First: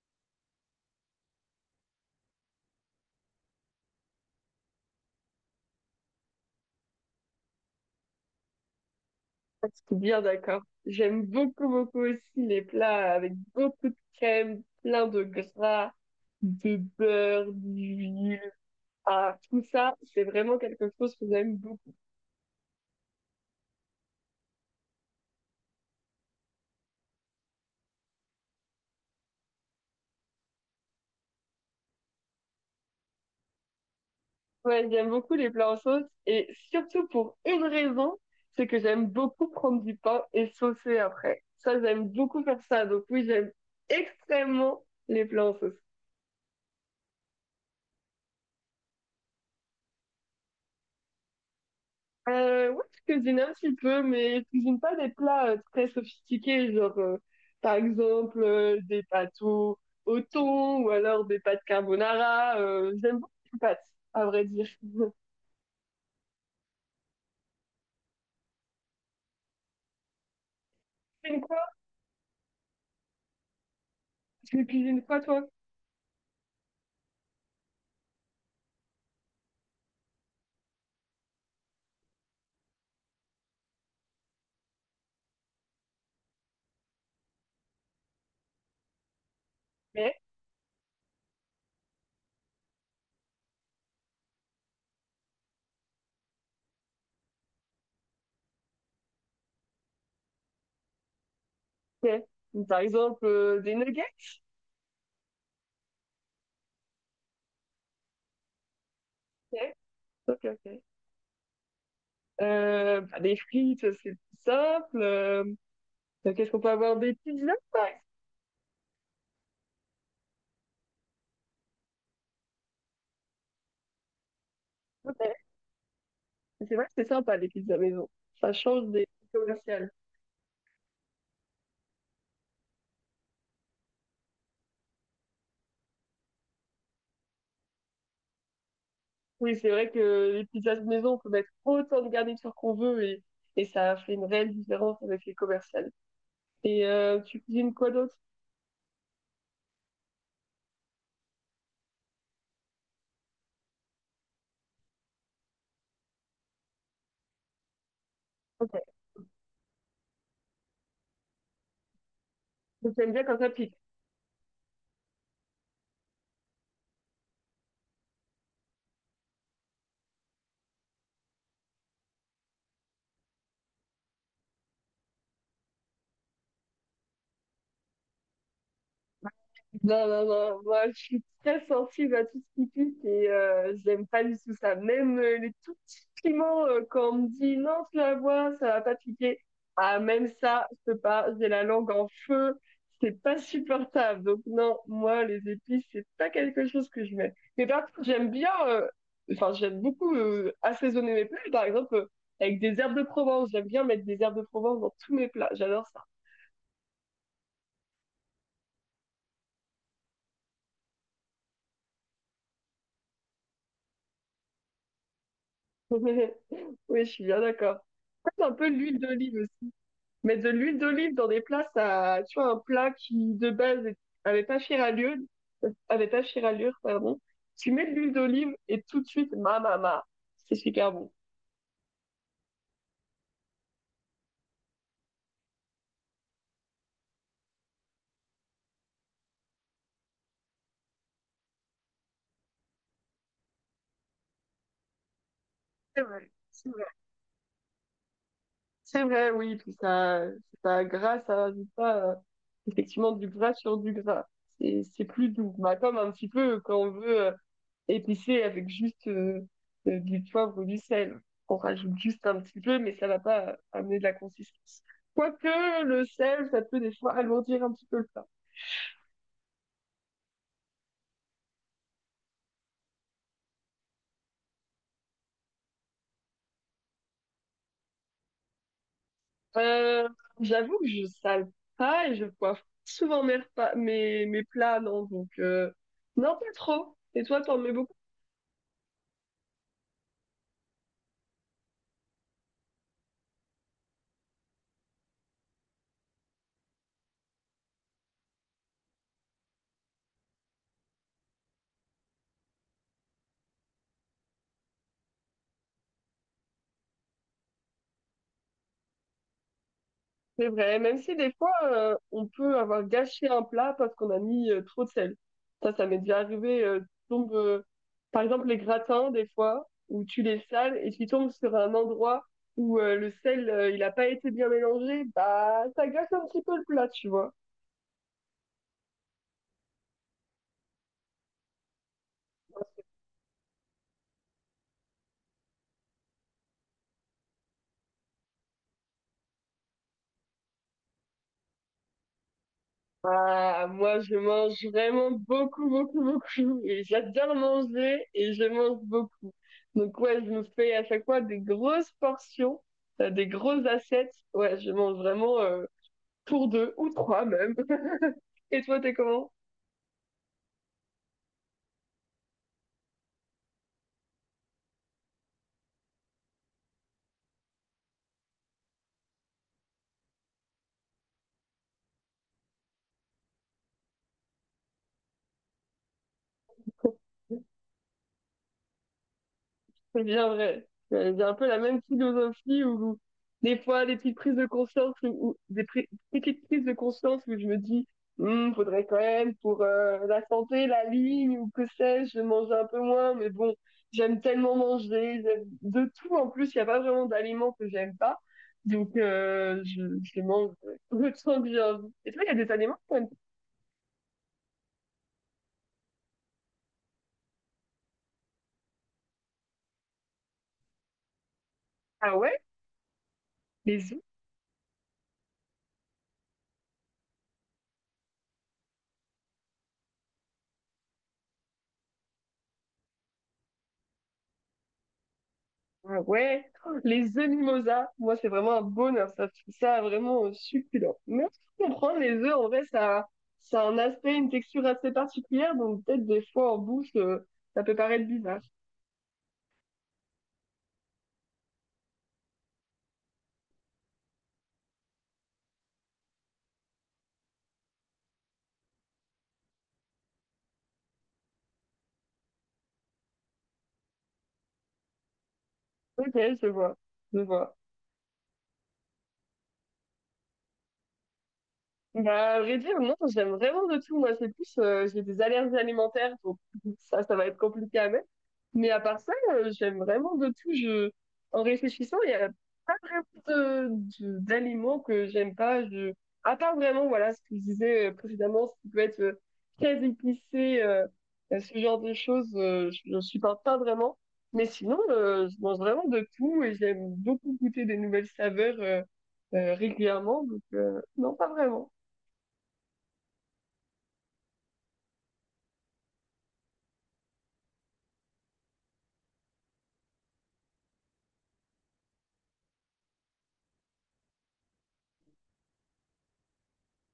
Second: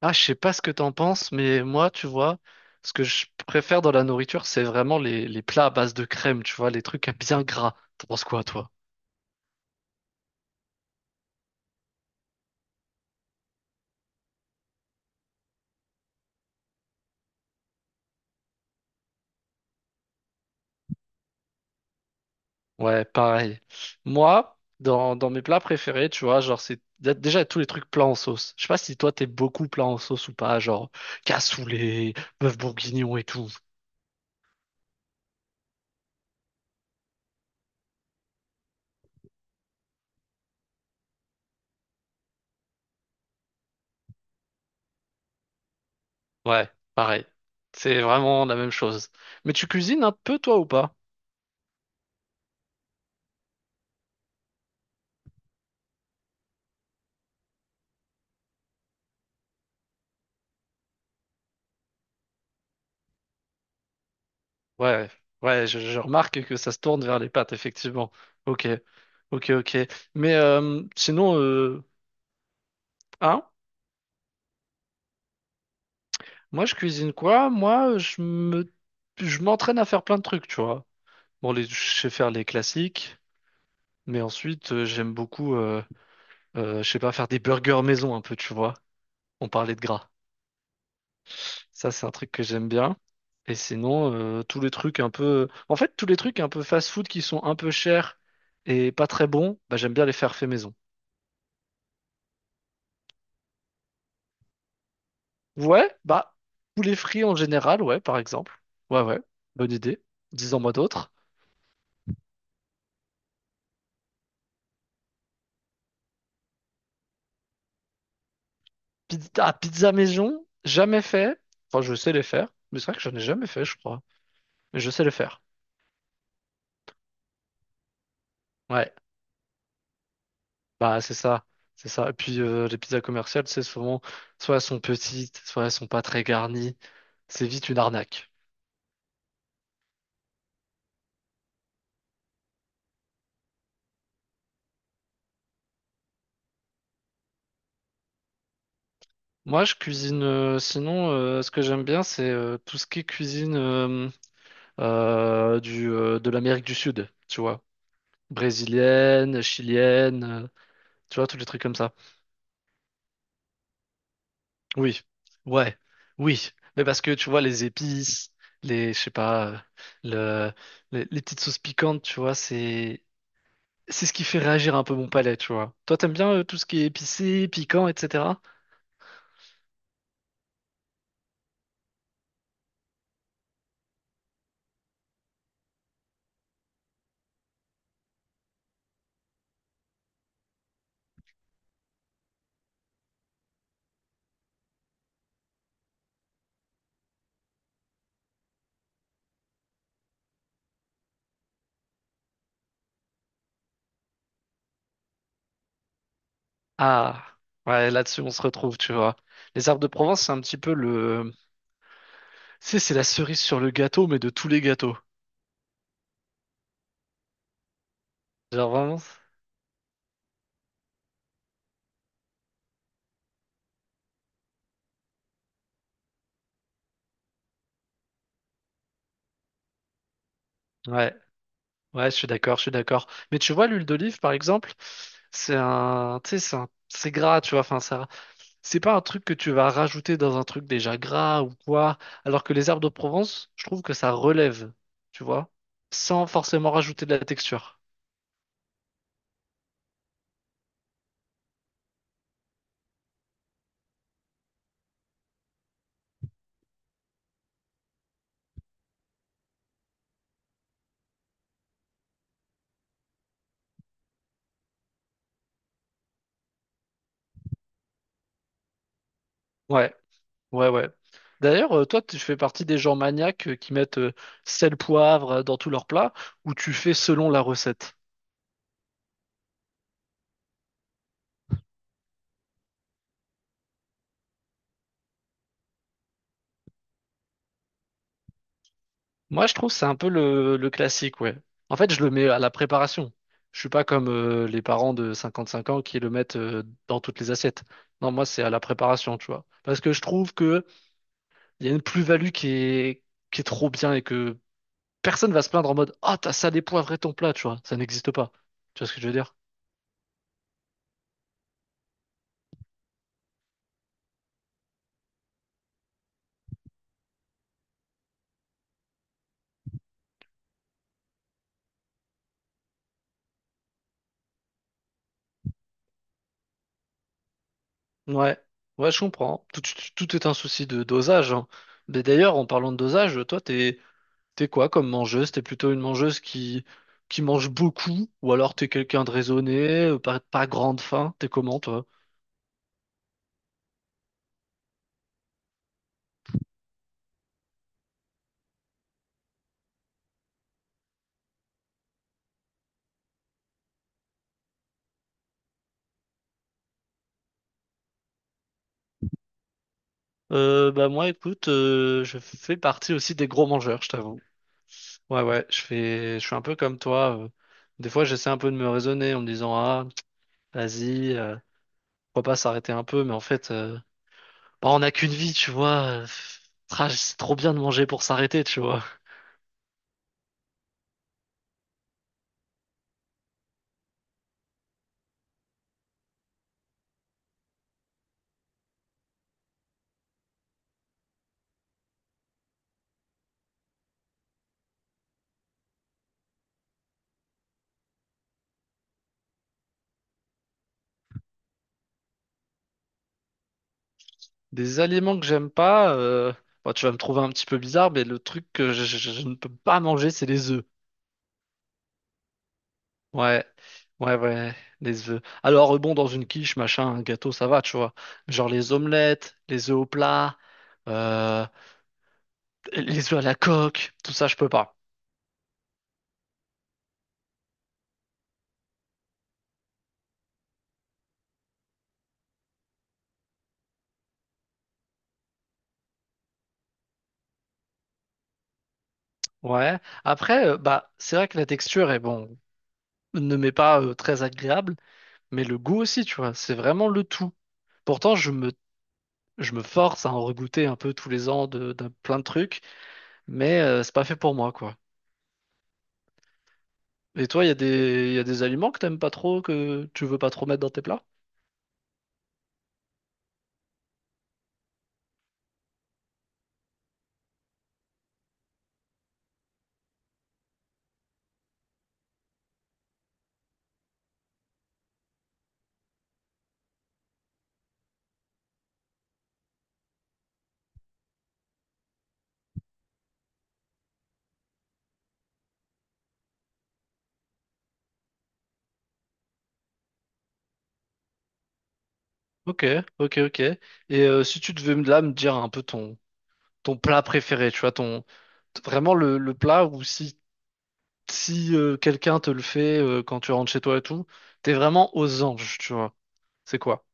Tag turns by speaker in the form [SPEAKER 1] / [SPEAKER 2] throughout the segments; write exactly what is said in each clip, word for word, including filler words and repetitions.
[SPEAKER 1] Ah, je sais pas ce que t'en penses, mais moi, tu vois, ce que je préfère dans la nourriture, c'est vraiment les, les plats à base de crème, tu vois, les trucs à bien gras. T'en penses quoi, toi?
[SPEAKER 2] Ah, c'est bien d'accord. J'aime beaucoup, beaucoup aussi les plats avec beaucoup de crème, plein de gras, de beurre, d'huile. Ah, tout ça, c'est vraiment quelque chose que j'aime beaucoup.
[SPEAKER 1] Ouais, pareil. Moi, dans, dans mes plats préférés, tu vois, genre, c'est dé- déjà tous les trucs plats en sauce. Je sais pas si toi, t'es beaucoup plats en sauce ou pas, genre cassoulet, bœuf bourguignon et tout.
[SPEAKER 2] Ouais, j'aime beaucoup les plats en sauce et surtout pour une raison, c'est que j'aime beaucoup prendre du pain et saucer après. Ça, j'aime beaucoup faire ça. Donc oui, j'aime extrêmement les plats en sauce.
[SPEAKER 1] Ouais, pareil. C'est vraiment la même chose. Mais tu cuisines un peu, toi, ou pas?
[SPEAKER 2] Euh, ouais, je cuisine un petit peu, mais je cuisine pas des plats euh, très sophistiqués, genre euh, par exemple euh, des pâtes au, au thon ou alors des pâtes carbonara. Euh, j'aime beaucoup les pâtes, à vrai dire.
[SPEAKER 1] Ouais, ouais, je, je remarque que ça se tourne vers les pattes, effectivement. Ok, ok, ok. Mais euh,
[SPEAKER 2] Tu
[SPEAKER 1] sinon,
[SPEAKER 2] cuisines quoi?
[SPEAKER 1] euh, hein,
[SPEAKER 2] Tu cuisines quoi, toi?
[SPEAKER 1] moi je cuisine quoi? Moi, je me, je m'entraîne à faire plein de trucs, tu vois. Bon, les, je sais faire les classiques, mais ensuite euh, j'aime beaucoup, euh, euh, je sais pas, faire des burgers maison un peu, tu vois. On parlait de gras.
[SPEAKER 2] Ok,
[SPEAKER 1] Ça, c'est un truc que j'aime bien. Et sinon, euh, tous les trucs un peu, en fait, tous les trucs un peu fast-food qui sont un peu chers et pas très bons, bah, j'aime bien les faire fait maison.
[SPEAKER 2] ok. Par exemple, euh, des nuggets?
[SPEAKER 1] Ouais, bah, poulet frit en général, ouais, par exemple. Ouais, ouais,
[SPEAKER 2] Ok,
[SPEAKER 1] bonne idée.
[SPEAKER 2] ok.
[SPEAKER 1] Disons-moi
[SPEAKER 2] Ok.
[SPEAKER 1] d'autres.
[SPEAKER 2] Euh, bah, des frites, c'est plus simple. Euh, qu'est-ce qu'on peut avoir? Des pizzas, par exemple.
[SPEAKER 1] Pizza, ah, pizza maison, jamais fait. Enfin, je sais les faire, mais c'est vrai que j'en ai jamais fait, je crois. Mais je sais les
[SPEAKER 2] Ok.
[SPEAKER 1] faire.
[SPEAKER 2] C'est vrai que c'est sympa, les pizzas maison. Ça change
[SPEAKER 1] Ouais,
[SPEAKER 2] des commerciales.
[SPEAKER 1] bah, c'est ça, c'est ça. Et puis, euh, les pizzas commerciales, c'est souvent, soit elles sont petites, soit elles sont pas très garnies. C'est vite une arnaque.
[SPEAKER 2] Oui, c'est vrai que les pizzas de maison, on peut mettre autant de garniture qu'on veut et, et ça fait une réelle différence avec les commerciales. Et euh, tu cuisines quoi d'autre?
[SPEAKER 1] Moi, je cuisine, euh, sinon, euh, ce que j'aime bien, c'est euh, tout ce qui est cuisine euh, euh, du, euh, de l'Amérique du Sud, tu vois.
[SPEAKER 2] Ok.
[SPEAKER 1] Brésilienne, chilienne, euh, tu vois, tous les trucs comme ça.
[SPEAKER 2] Donc, t'aimes bien quand ça pique.
[SPEAKER 1] Oui, ouais, oui. Mais parce que tu vois, les épices, les, je sais pas, euh, le, les, les petites sauces piquantes, tu vois, c'est, c'est ce qui fait réagir un peu mon palais, tu vois. Toi, t'aimes bien euh, tout ce qui est épicé, piquant, et cetera.
[SPEAKER 2] Non, non, non, moi je suis très sensible à tout ce qui pique et euh, j'aime pas du tout ça. Même euh, les tout petits piments, euh, quand on me dit non, tu la vois, ça va pas piquer. Ah, même ça, je peux pas, j'ai la langue en feu, c'est pas supportable. Donc, non, moi les épices, c'est pas quelque chose que je mets. Mais par contre, j'aime bien, euh, enfin, j'aime beaucoup euh, assaisonner mes plats, par exemple, euh, avec des herbes de Provence. J'aime bien mettre des herbes de Provence dans tous mes plats, j'adore ça.
[SPEAKER 1] Ah, ouais, là-dessus, on se retrouve, tu vois. Les herbes de Provence, c'est un petit peu le, tu sais, c'est la cerise sur le gâteau, mais de tous les gâteaux.
[SPEAKER 2] Oui, je suis bien d'accord. Un peu
[SPEAKER 1] Genre
[SPEAKER 2] l'huile
[SPEAKER 1] vraiment,
[SPEAKER 2] d'olive aussi. Mais de l'huile d'olive dans des plats, ça, tu vois, un plat qui de base est- avait pas fière allure, avait pas fière allure, pardon. Tu mets de l'huile d'olive et tout de suite, ma ma ma, c'est super bon.
[SPEAKER 1] ouais. Ouais, je suis d'accord, je suis d'accord. Mais tu vois, l'huile d'olive, par exemple, c'est un, tu sais, c'est un- c'est gras, tu vois. Enfin, ça, c'est pas un truc que tu vas rajouter dans un truc déjà gras ou quoi. Alors que les herbes de Provence, je trouve que ça relève, tu vois,
[SPEAKER 2] C'est
[SPEAKER 1] sans
[SPEAKER 2] vrai, c'est
[SPEAKER 1] forcément
[SPEAKER 2] vrai.
[SPEAKER 1] rajouter de la texture.
[SPEAKER 2] C'est vrai, oui, puis ça, ça gras, ça rajoute pas euh, effectivement du gras sur du gras. C'est c'est plus doux. Bah, comme un petit peu quand on veut euh, épicé avec juste euh, euh, du poivre, du sel. On rajoute juste un petit peu, mais ça va pas amener de la consistance. Quoique le sel, ça peut des fois alourdir un petit peu le plat.
[SPEAKER 1] Ouais, ouais, ouais. D'ailleurs, euh, toi, tu fais partie des gens maniaques euh, qui mettent euh, sel, poivre euh, dans tous leurs plats, ou tu fais selon la recette?
[SPEAKER 2] Euh, J'avoue que je sale pas et je poivre souvent mes, repas- mes, mes plats, non, donc euh, non, pas trop. Et toi, t'en mets beaucoup?
[SPEAKER 1] Moi, je trouve que c'est un peu le, le classique, ouais. En fait, je le mets à la préparation. Je suis pas comme euh, les parents de cinquante-cinq ans qui le mettent euh, dans toutes les assiettes. Non, moi, c'est à la préparation, tu vois. Parce que je trouve que il y a une plus-value qui est, qui est trop bien et que personne va se plaindre en mode «Ah, t'as salé poivré ton plat», tu vois. Ça n'existe pas. Tu vois ce que je veux dire?
[SPEAKER 2] C'est vrai, même si des fois, euh, on peut avoir gâché un plat parce qu'on a mis euh, trop de sel. Ça, ça m'est déjà arrivé. Euh, tu tombes, euh, par exemple, les gratins, des fois, où tu les sales et tu tombes sur un endroit où euh, le sel, euh, il n'a pas été bien mélangé, bah, ça gâche un petit peu le plat, tu vois.
[SPEAKER 1] Ouais, ouais, je comprends. Tout, tout- tout est un souci de dosage, hein. Mais d'ailleurs, en parlant de dosage, toi, t'es, t'es quoi comme mangeuse? T'es plutôt une mangeuse qui, qui mange beaucoup, ou alors t'es quelqu'un de raisonné, euh, pas, pas grande faim, t'es comment toi?
[SPEAKER 2] Ah, moi, je mange vraiment beaucoup, beaucoup, beaucoup. Et j'adore manger et je mange beaucoup. Donc, ouais, je me fais à chaque fois des grosses portions, euh, des grosses assiettes. Ouais, je mange vraiment. Euh, pour deux ou trois même. Et toi, t'es comment?
[SPEAKER 1] Euh, bah moi écoute, euh, je fais partie aussi des gros mangeurs, je t'avoue. Ouais ouais, je fais, je suis un peu comme toi. euh. Des fois j'essaie un peu de me raisonner en me disant ah vas-y, euh, pourquoi pas s'arrêter un peu, mais en fait euh, bah, on n'a qu'une vie, tu vois. euh, pff, ah, c'est trop bien de manger pour s'arrêter, tu vois.
[SPEAKER 2] C'est bien vrai. C'est un peu la même philosophie où des fois des petites prises de conscience ou ou des pri- petites prises de conscience où je me dis hmm, faudrait quand même pour euh, la santé, la ligne ou que sais-je, manger un peu moins. Mais bon, j'aime tellement manger, j'aime de tout en plus. Il n'y a pas vraiment d'aliments que j'aime pas. Donc euh, je, je mange le temps que j'ai envie. Et toi, il y a des aliments que t'aimes-
[SPEAKER 1] Des aliments que j'aime pas, euh, bon, tu vas me trouver un petit peu bizarre, mais le truc que je, je- je ne peux pas manger, c'est les œufs.
[SPEAKER 2] Ah ouais?
[SPEAKER 1] Ouais,
[SPEAKER 2] Les
[SPEAKER 1] ouais, ouais, les œufs. Alors, euh, bon, dans une quiche, machin, un gâteau, ça va, tu vois. Genre les omelettes, les œufs au plat, euh, les œufs à la coque, tout ça, je peux pas.
[SPEAKER 2] ah ouais, les œufs mimosa, moi c'est vraiment un bonheur, ça je trouve ça vraiment euh, succulent. Mais je comprends, les œufs en vrai ça, ça a un aspect, une texture assez particulière, donc peut-être des fois en bouche euh, ça peut paraître bizarre.
[SPEAKER 1] Ouais. Après, euh, bah, c'est vrai que la texture est bon, ne m'est pas euh, très agréable, mais le goût aussi, tu vois, c'est vraiment le tout. Pourtant, je me, je me force à en regoûter un peu tous les ans de, d'un plein de trucs. Mais euh, c'est pas fait pour moi, quoi.
[SPEAKER 2] Ok, je vois, je
[SPEAKER 1] Et toi, il y
[SPEAKER 2] vois.
[SPEAKER 1] a des, y a des aliments que t'aimes pas trop, que tu veux pas trop mettre dans tes plats?
[SPEAKER 2] Bah à vrai dire, non, j'aime vraiment de tout, moi c'est plus, euh, j'ai des allergies alimentaires, donc ça, ça va être compliqué à mettre. Mais à part ça, euh, j'aime vraiment de tout. Je... En réfléchissant, il n'y a pas vraiment de, de- d'aliments que j'aime pas. Je... À part vraiment, voilà, ce que je disais euh, précédemment, ce qui peut être euh, très épicé, euh, euh, ce genre de choses, euh, je ne supporte pas vraiment. Mais sinon, euh, je mange vraiment de tout et j'aime beaucoup goûter des nouvelles saveurs euh, euh, régulièrement. Donc, euh, non, pas vraiment.
[SPEAKER 1] Ok, ok, ok. Et euh, si tu devais me- là me dire un peu ton, ton plat préféré, tu vois, ton, vraiment le, le plat où si si euh, quelqu'un te le fait euh, quand tu rentres chez toi et tout, t'es vraiment aux anges, tu vois. C'est quoi?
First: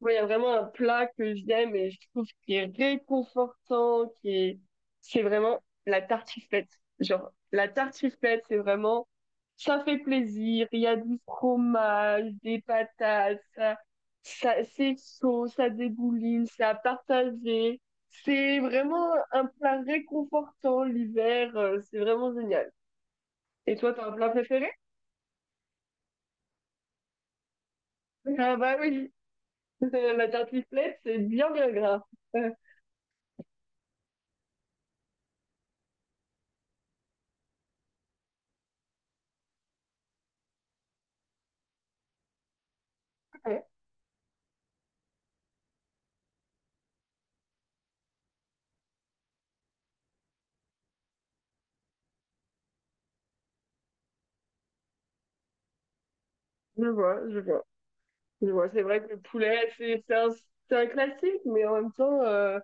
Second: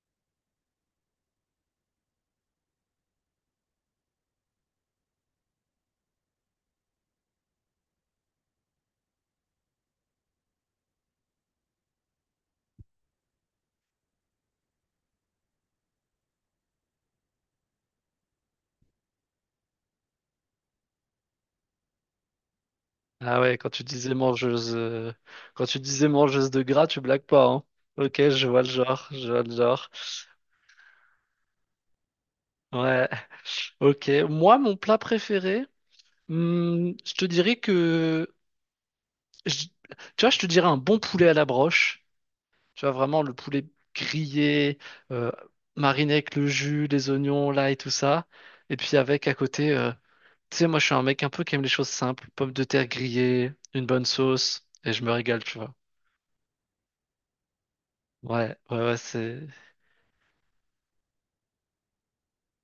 [SPEAKER 2] Moi, il y a vraiment un plat que j'aime et je trouve qui est réconfortant, qui est, c'est vraiment la tartiflette. Genre, la tartiflette, c'est vraiment, ça fait plaisir, il y a du fromage, des patates, ça, ça, c'est chaud, ça dégouline, c'est à partager. C'est vraiment un plat réconfortant l'hiver, euh, c'est vraiment génial.
[SPEAKER 1] Ah ouais, quand
[SPEAKER 2] Et
[SPEAKER 1] tu
[SPEAKER 2] toi, t'as un
[SPEAKER 1] disais
[SPEAKER 2] plat préféré?
[SPEAKER 1] mangeuse, euh, quand tu disais mangeuse de gras, tu blagues pas, hein. Ok, je
[SPEAKER 2] Ah
[SPEAKER 1] vois le
[SPEAKER 2] bah
[SPEAKER 1] genre,
[SPEAKER 2] oui,
[SPEAKER 1] je vois le genre.
[SPEAKER 2] la tartiflette, c'est bien, bien gras.
[SPEAKER 1] Ouais. Ok. Moi, mon plat préféré, hmm, je te dirais que, je- tu vois, je te dirais un bon poulet à la broche. Tu vois, vraiment le poulet grillé, euh, mariné avec le jus, les oignons, là et tout ça. Et puis avec à côté, euh, tu sais, moi, je suis un mec un peu qui aime les choses simples. Pommes de terre grillées, une bonne sauce, et je me régale, tu vois.
[SPEAKER 2] Je vois, je vois. Mais
[SPEAKER 1] Ouais,
[SPEAKER 2] bon,
[SPEAKER 1] ouais,
[SPEAKER 2] c'est
[SPEAKER 1] ouais,
[SPEAKER 2] vrai que le
[SPEAKER 1] c'est,
[SPEAKER 2] poulet, c'est c'est un, c'est un classique, mais en même temps, euh,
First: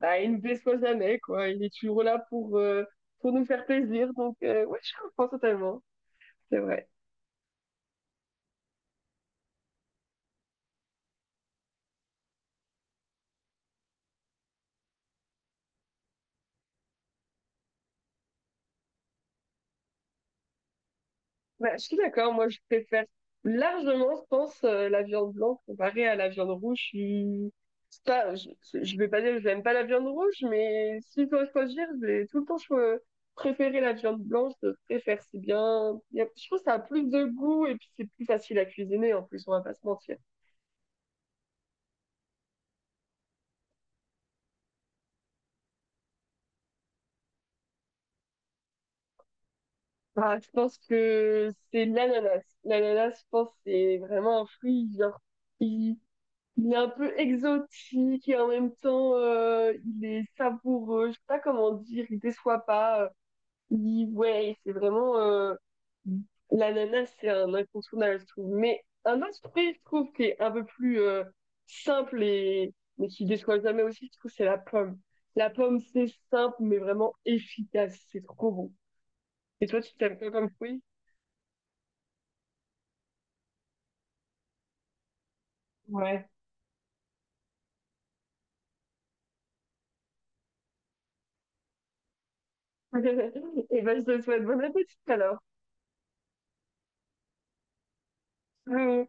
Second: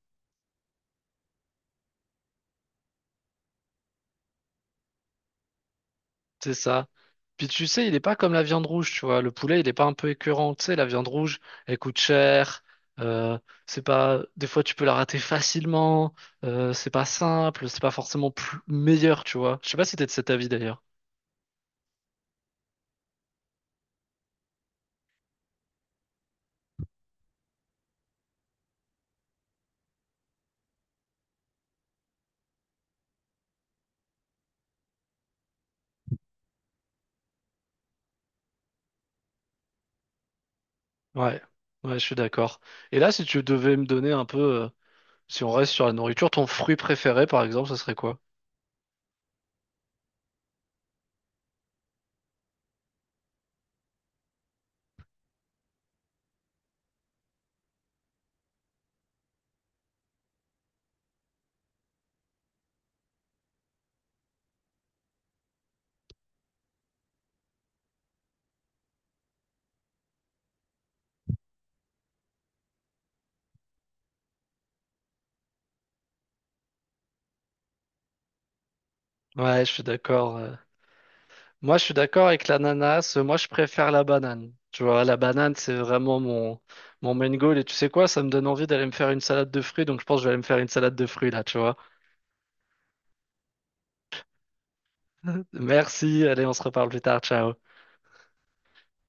[SPEAKER 2] bah, il ne déçoit jamais, quoi. Il est toujours là pour, euh, pour nous faire plaisir. Donc, euh, ouais, je comprends totalement.
[SPEAKER 1] c'est
[SPEAKER 2] C'est vrai.
[SPEAKER 1] ça. Puis tu sais, il est pas comme la viande rouge, tu vois. Le poulet, il est pas un peu écœurant. Tu sais, la viande rouge, elle coûte cher. euh, c'est pas, des fois, tu peux la rater facilement. Euh, c'est pas simple. C'est pas forcément plus- meilleur, tu vois. Je sais pas si t'es de cet avis d'ailleurs.
[SPEAKER 2] Bah, je suis d'accord. Moi, je préfère largement, je pense, euh, la viande blanche comparée à la viande rouge. Je suis- c'est pas, je, je vais pas dire que je n'aime pas la viande rouge, mais si je dois choisir, je vais tout le temps cho- préférer la viande blanche. Je préfère, c'est bien. Il y a- je trouve que ça a plus de goût et puis c'est plus facile à cuisiner en plus, on va pas se mentir.
[SPEAKER 1] Ouais, ouais, je suis d'accord. Et là, si tu devais me donner un peu, euh, si on reste sur la nourriture, ton fruit préféré, par exemple, ce serait quoi?
[SPEAKER 2] Ah, je pense que c'est l'ananas. L'ananas, je pense, c'est vraiment un fruit, genre, il, il est un peu exotique et en même temps, euh, il est savoureux. Je sais pas comment dire, il déçoit pas. Il, ouais, c'est vraiment, euh, l'ananas, c'est un incontournable, je trouve. Mais un autre fruit, je trouve, qui est un peu plus, euh, simple et, mais qui déçoit jamais aussi, je trouve, c'est la pomme. La pomme, c'est simple, mais vraiment efficace. C'est trop bon.
[SPEAKER 1] Ouais,
[SPEAKER 2] Et
[SPEAKER 1] je
[SPEAKER 2] toi,
[SPEAKER 1] suis
[SPEAKER 2] tu t'aimes quoi
[SPEAKER 1] d'accord,
[SPEAKER 2] comme
[SPEAKER 1] ouais.
[SPEAKER 2] fruit?
[SPEAKER 1] Moi, je suis d'accord avec l'ananas. Moi, je préfère la banane. Tu vois, la banane, c'est vraiment
[SPEAKER 2] Ouais.
[SPEAKER 1] mon, mon main goal. Et tu sais quoi, ça me donne envie d'aller me faire une salade de fruits. Donc, je pense que je vais aller me faire une salade de fruits là, tu vois.
[SPEAKER 2] Et ben, je te souhaite bon appétit alors.
[SPEAKER 1] Merci. Allez, on se reparle plus tard. Ciao.
[SPEAKER 2] Mmh.